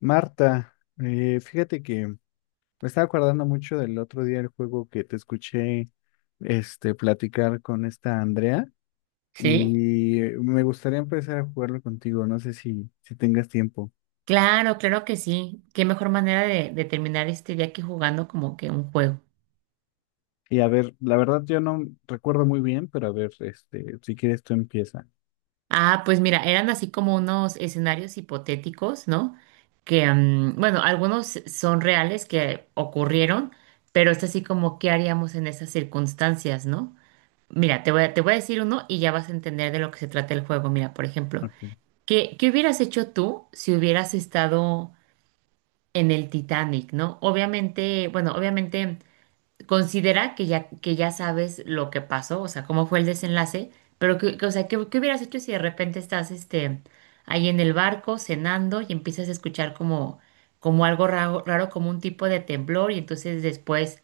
Marta, fíjate que me estaba acordando mucho del otro día el juego que te escuché platicar con esta Andrea Sí, y me gustaría empezar a jugarlo contigo, no sé si tengas tiempo. claro, claro que sí. Qué mejor manera de terminar este día que jugando como que un juego. Y a ver, la verdad yo no recuerdo muy bien, pero a ver, si quieres tú empieza. Ah, pues mira, eran así como unos escenarios hipotéticos, ¿no? Que, bueno, algunos son reales que ocurrieron, pero es así como qué haríamos en esas circunstancias, ¿no? Mira, te voy a decir uno y ya vas a entender de lo que se trata el juego. Mira, por ejemplo, Ok. ¿Qué hubieras hecho tú si hubieras estado en el Titanic, ¿no? Obviamente, bueno, obviamente, considera que ya sabes lo que pasó, o sea, cómo fue el desenlace, pero o sea, ¿qué hubieras hecho si de repente estás ahí en el barco cenando y empiezas a escuchar como, como algo raro, raro, como un tipo de temblor y entonces después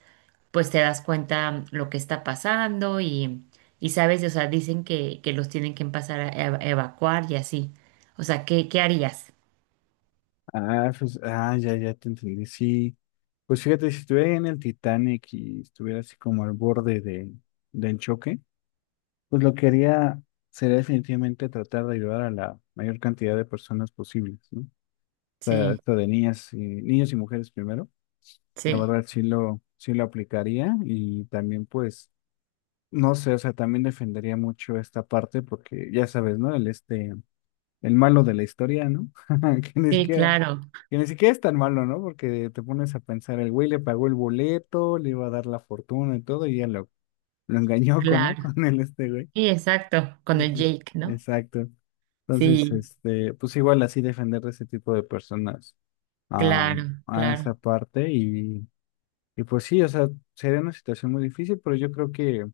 pues te das cuenta lo que está pasando y sabes, o sea, dicen que los tienen que pasar a evacuar y así. O sea, ¿qué harías? Ah, pues, ya, ya te entendí. Sí, pues fíjate, si estuviera ahí en el Titanic y estuviera así como al borde del choque. Pues lo que haría sería definitivamente tratar de ayudar a la mayor cantidad de personas posibles, ¿no? O sea, Sí, esto de niñas y niños y mujeres primero. La sí, verdad sí lo aplicaría y también pues, no sé, o sea, también defendería mucho esta parte porque ya sabes, ¿no? El malo de la historia, ¿no? Que ni sí, siquiera, claro, que ni siquiera es tan malo, ¿no? Porque te pones a pensar, el güey le pagó el boleto, le iba a dar la fortuna y todo, y ya lo engañó con, ¿no? claro. Con el este güey. Sí, exacto, con el Entonces, Jake, ¿no? exacto. Entonces, Sí. Pues igual así defender de ese tipo de personas a, Claro, a claro. esa parte y pues sí, o sea, sería una situación muy difícil, pero yo creo que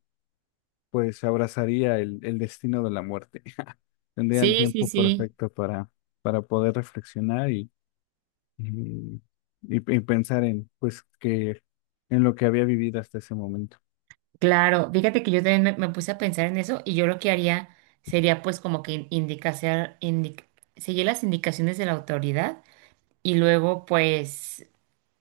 pues abrazaría el destino de la muerte. Tendría el Sí, sí, tiempo sí, perfecto para poder reflexionar y, y pensar en pues que en lo que había vivido hasta ese momento. claro. Fíjate que yo también me puse a pensar en eso y yo lo que haría sería pues como que seguir las indicaciones de la autoridad y luego pues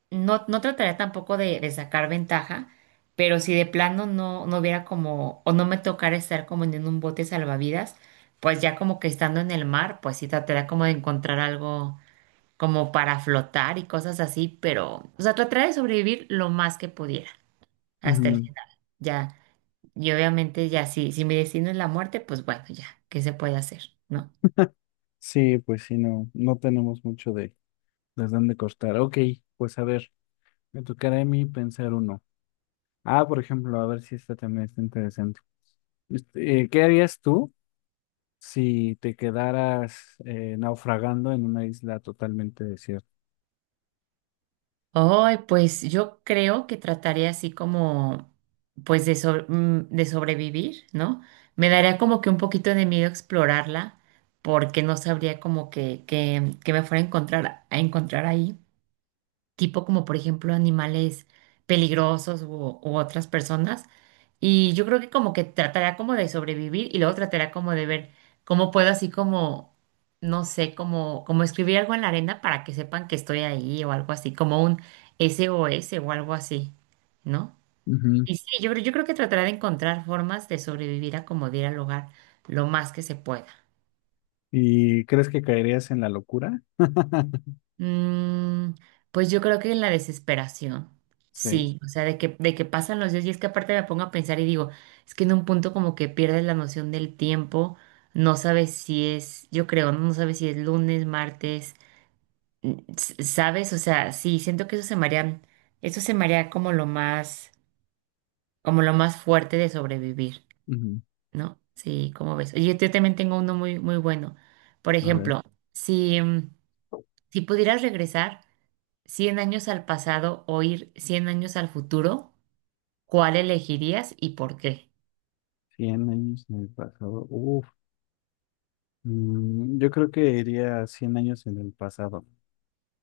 no, no trataría tampoco de sacar ventaja, pero si de plano no, no hubiera como o no me tocara estar como en un bote salvavidas, pues ya como que estando en el mar, pues sí trataría como de encontrar algo como para flotar y cosas así, pero o sea, trataría de sobrevivir lo más que pudiera hasta el Ujú. final. Ya, y obviamente ya, si mi destino es la muerte, pues bueno, ya, ¿qué se puede hacer? ¿No? Sí, pues sí, no tenemos mucho de dónde cortar. Ok, pues a ver, me tocará a mí pensar uno. Ah, por ejemplo, a ver si esta también está interesante. ¿Qué harías tú si te quedaras naufragando en una isla totalmente desierta? Ay, pues yo creo que trataré así como, pues de, de sobrevivir, ¿no? Me daría como que un poquito de miedo explorarla, porque no sabría como que me fuera a encontrar ahí, tipo como por ejemplo animales peligrosos u otras personas. Y yo creo que como que tratará como de sobrevivir y luego tratará como de ver cómo puedo así como, no sé, como, como escribir algo en la arena para que sepan que estoy ahí o algo así, como un SOS o S o algo así, ¿no? Ujú. Y sí, yo creo que tratará de encontrar formas de sobrevivir a como de ir al hogar lo más que se pueda. ¿Y crees que caerías en la locura? Mm, pues yo creo que en la desesperación, Sí. sí, o sea, de que pasan los días y es que aparte me pongo a pensar y digo, es que en un punto como que pierdes la noción del tiempo, no sabes si es, yo creo, no. No sabes si es lunes, martes, sabes, o sea, sí, siento que eso se me haría, eso se me haría como lo más fuerte de sobrevivir, Ujú. ¿no? Sí, como ves? Oye, yo también tengo uno muy, muy bueno. Por A ver, ejemplo, si, si pudieras regresar cien años al pasado o ir 100 años al futuro, ¿cuál elegirías y por qué? 100 años en el pasado. Uf. Yo creo que iría 100 años en el pasado.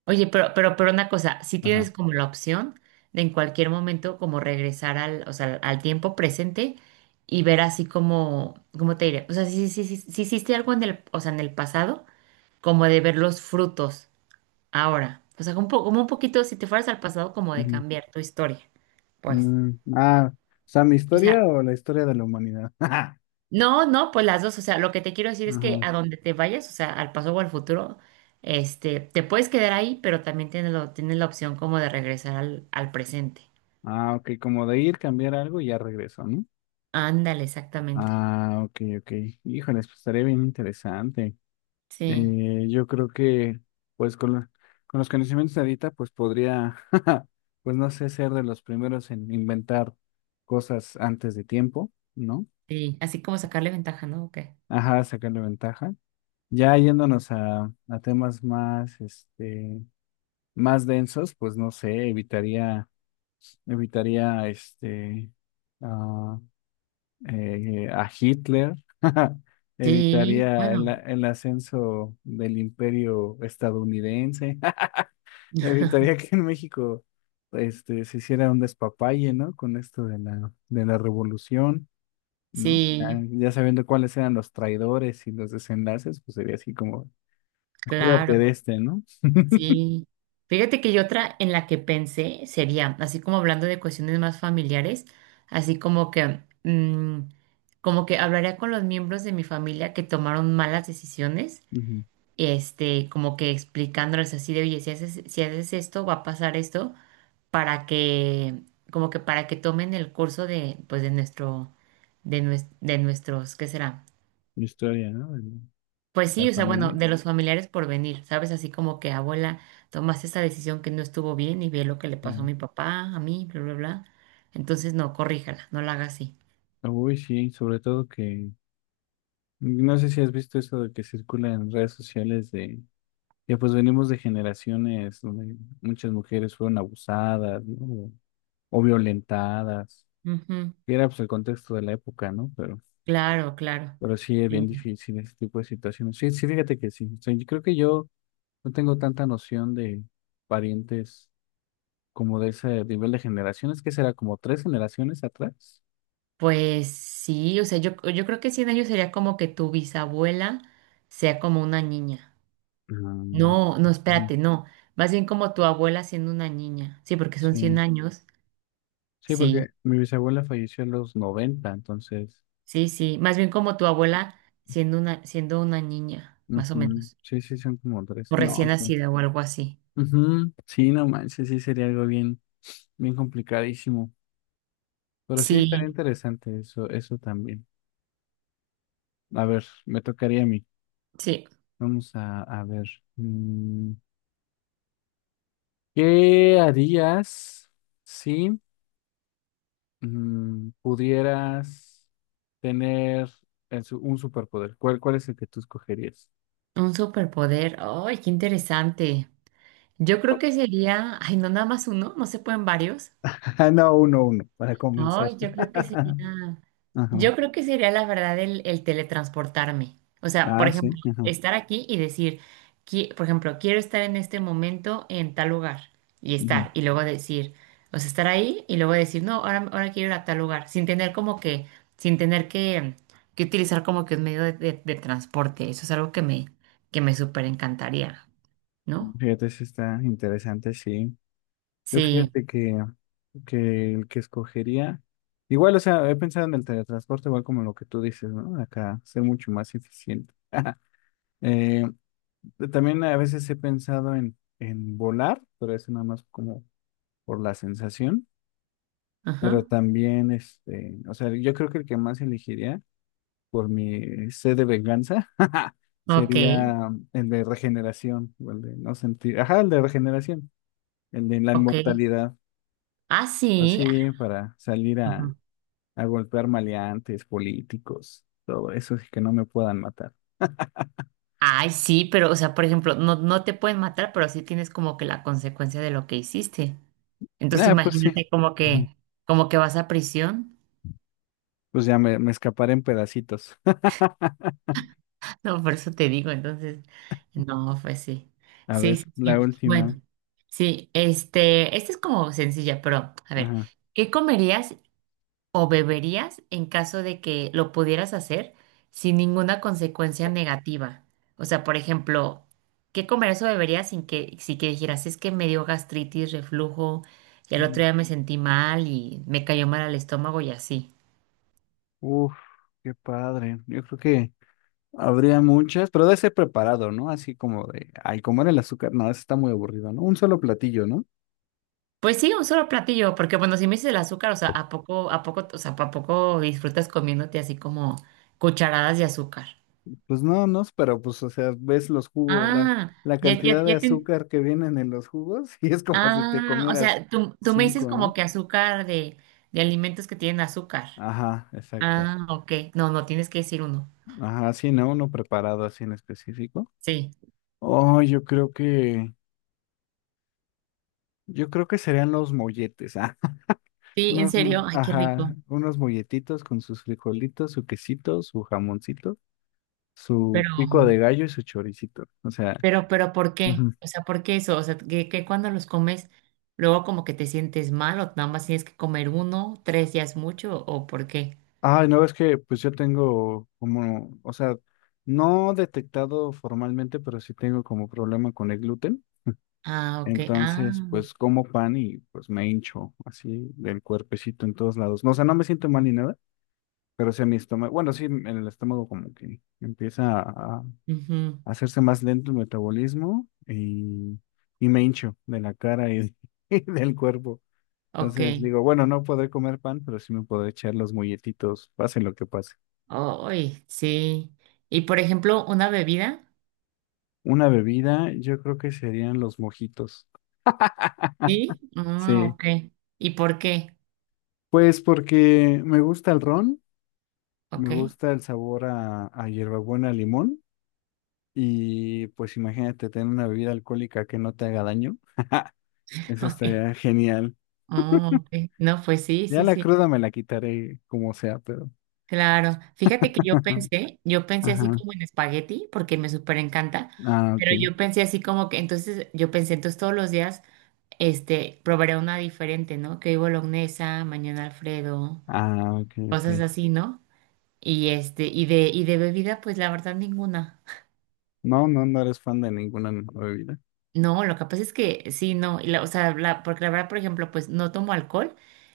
Oye, pero una cosa, si Ajá. tienes como la opción de en cualquier momento como regresar o sea, al tiempo presente y ver así como, ¿cómo te diré? O sea, si hiciste algo en el, o sea, en el pasado, como de ver los frutos ahora. O sea, como, como un poquito, si te fueras al pasado, como de Ujú. cambiar tu historia, pues. Mm, ah, o sea, ¿mi O historia sea, o la historia de la humanidad? no, no, pues las dos, o sea, lo que te quiero decir es que Ajá. a donde te vayas, o sea, al paso o al futuro, este, te puedes quedar ahí, pero también tienes la opción como de regresar al presente. Ah, ok, como de ir, cambiar algo y ya regreso, ¿no? Ándale, exactamente. Ah, ok, ok. Híjoles, pues estaría bien interesante. Sí, Yo creo que, pues, con los conocimientos de ahorita, pues podría, pues no sé, ser de los primeros en inventar cosas antes de tiempo, ¿no? sí, así como sacarle ventaja, ¿no? ¿O qué? Ajá, sacarle ventaja. Ya yéndonos a temas más densos, pues no sé, evitaría, ah, a Hitler, Sí, evitaría el, a- bueno, el ascenso del imperio estadounidense, evitaría que en México se hiciera un despapalle, ¿no? Con esto de la revolución, ¿no? Ya, sí, ya sabiendo cuáles eran los traidores y los desenlaces, pues sería así como, cuídate de claro. este, ¿no? Sí, fíjate que yo otra en la que pensé sería, así como hablando de cuestiones más familiares, así como que, como que hablaría con los miembros de mi familia que tomaron malas decisiones, Ujú. este, como que explicándoles así de, oye, si haces esto, va a pasar esto, para que, como que para que tomen el curso de, pues, de nuestro, de nuestros, ¿qué será? Historia, ¿no? De Pues la sí, o sea, bueno, familia. de los familiares por venir, ¿sabes? Así como que abuela, tomaste esta decisión que no estuvo bien y ve lo que le pasó a Sí. mi papá, a mí, bla, bla, bla. Entonces, no, corríjala, no la haga así. Uy, sí, sobre todo que, no sé si has visto eso de que circula en redes sociales de ya pues venimos de generaciones donde muchas mujeres fueron abusadas, ¿no? O, violentadas, Ujú. que era pues el contexto de la época, ¿no? Pero, Claro, claro. pero sí es bien Sí. difícil ese tipo de situaciones. Sí, sí, fíjate que sí. O sea, yo creo que yo no tengo tanta noción de parientes como de ese nivel de generaciones, que será como tres generaciones atrás. Pues sí, o sea, yo creo que 100 años sería como que tu bisabuela sea como una niña. Ah, No, no, ujú, espérate, no. Más bien como tu abuela siendo una niña. Sí, porque son 100 sí, años. sí, porque Sí, mi bisabuela falleció en los 90 entonces, sí, sí. Más bien como tu abuela siendo una niña, más o ujú, menos. sí, sí, son como tres. O No, recién sí. nacida o algo así. Ujú, sí, no manches, sí sería algo bien, bien complicadísimo. Pero sí estaría Sí, interesante eso, eso también. A ver, me tocaría a mí. sí. Vamos a ver. mm, ¿Qué harías si pudieras tener un superpoder? ¿Cuál es el que tú escogerías? Un superpoder. ¡Ay, qué interesante! Yo creo que sería, ay, no nada más uno, ¿no se pueden varios? Ah, no, uno, uno, para comenzar. Ay, yo creo que sería, Ajá. yo creo que sería la verdad el teletransportarme. O sea, por Ah, sí, ejemplo, ajá. estar aquí y decir, por ejemplo, quiero estar en este momento en tal lugar y Ujú. estar, y luego decir, o sea, estar ahí y luego decir, no, ahora quiero ir a tal lugar, sin tener como que, sin tener que utilizar como que un medio de, de transporte. Eso es algo que me súper encantaría, ¿no? Fíjate, sí está interesante, sí. Yo Sí, fíjate que el que escogería, igual, o sea, he pensado en el teletransporte, igual como lo que tú dices, ¿no? Acá ser mucho más eficiente. Eh, También a veces he pensado en volar, pero eso nada más como por la sensación, pero ajá. también, o sea, yo creo que el que más elegiría por mi sed de venganza Ok, sería el de regeneración, o el de no sentir, ajá, el de regeneración, el de la ok. inmortalidad. Ah, Pues sí. sí, para salir a golpear maleantes, políticos, todo eso, así que no me puedan matar. Ay, sí, pero, o sea, por ejemplo, no, no te pueden matar, pero sí tienes como que la consecuencia de lo que hiciste. Entonces Ah, pues sí. imagínate Ujú. Como que vas a prisión. Pues ya me escaparé en pedacitos. No, por eso te digo, entonces, no, pues sí. A Sí, ver, sí, sí. la última. Bueno, sí, este, esta es como sencilla, pero a ver, Ajá. ¿qué comerías o beberías en caso de que lo pudieras hacer sin ninguna consecuencia negativa? O sea, por ejemplo, ¿qué comerías o beberías sin si que dijeras, es que me dio gastritis, reflujo, y al Ujú. otro día me sentí mal y me cayó mal al estómago y así? Uf, qué padre. Yo creo que habría muchas, pero debe ser preparado, ¿no? Así como de, ay, comer el azúcar, no, eso está muy aburrido, ¿no? Un solo platillo, ¿no? Pues sí, un solo platillo, porque bueno, si me dices el azúcar, o sea, ¿a poco, o sea, ¿a poco disfrutas comiéndote así como cucharadas de azúcar? Pues no, no, pero pues, o sea, ves los jugos, la, Ah, la cantidad de ya te... azúcar que vienen en los jugos y es como si te Ah, o comieras sea, tú me dices cinco, como ¿no? que azúcar de alimentos que tienen azúcar. Ajá, exacto. Ah, ok. No, no, tienes que decir uno. Ajá, sí, ¿no? Uno preparado así en específico. Sí. Oh, yo creo que serían los molletes, ah, Sí, ¿en serio? Ay, qué ajá, rico. unos molletitos con sus frijolitos, su quesito, su jamoncito, su Pero, pico de gallo y su choricito. O sea, pero, ¿por qué? ujú. O sea, ¿por qué eso? O sea, que cuando los comes, luego como que te sientes mal o nada más tienes que comer uno, ¿tres ya es mucho o por qué? Ay, no, es que pues yo tengo como, o sea, no detectado formalmente, pero sí tengo como problema con el gluten. Ah, ok. Ah, Entonces, pues como pan y pues me hincho así del cuerpecito en todos lados. No, o sea, no me siento mal ni nada. Pero sí, mi estómago, bueno, sí, en el estómago como que empieza a ujú. hacerse más lento el metabolismo y me hincho de la cara y, de- y del cuerpo. Ok. Entonces digo, bueno, no podré comer pan, pero sí me podré echar los molletitos, pase lo que pase. Ay, sí. Y por ejemplo, una bebida. Una bebida, yo creo que serían los mojitos. Sí. Ah, Sí, ok. ¿Y por qué? pues porque me gusta el ron, me Ok. gusta el sabor a hierbabuena, limón y pues imagínate tener una bebida alcohólica que no te haga daño. Eso Ok. estaría genial. Ah, ok. No, pues sí, Ya sí, la sí. cruda me la quitaré como sea, pero. Claro. Fíjate que yo pensé así Ajá. como en espagueti, porque me súper encanta, Ah, ok. pero yo pensé así como que, entonces, yo pensé, entonces todos los días, este, probaré una diferente, ¿no? Que hoy bolognesa, mañana Alfredo, Ah, ok, ok. cosas así, ¿no? Y este, y de bebida, pues la verdad ninguna. No, no, no eres fan de ninguna bebida. No, lo que pasa es que sí, no, o sea, porque la verdad, por ejemplo, pues no tomo alcohol,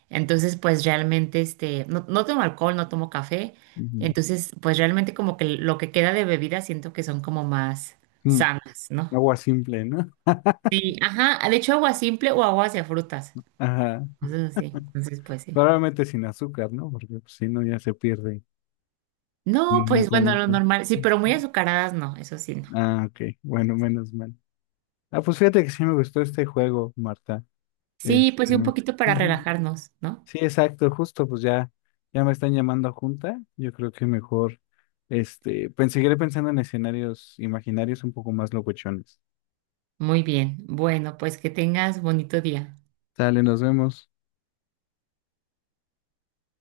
entonces pues realmente, este, no, no tomo alcohol, no tomo café, Ujú. entonces pues realmente como que lo que queda de bebida siento que son como más Mm, sanas, ¿no? Agua simple, ¿no? Sí, ajá, de hecho agua simple o agua hacia frutas, Ajá. entonces sí, entonces pues sí. Probablemente sin azúcar, ¿no? Porque pues, si no ya se pierde No, los pues bueno, lo nutrientes. normal, sí, pero muy azucaradas no, eso sí no. Ah, ok. Bueno, menos mal. Ah, pues fíjate que sí me gustó este juego, Marta. Sí, pues Este, sí, un poquito para Ujú. relajarnos, ¿no? Sí, exacto, justo, pues ya, me están llamando a junta. Yo creo que mejor, pues seguiré pensando en escenarios imaginarios un poco más locochones. Muy bien, bueno, pues que tengas bonito día. Sale, nos vemos.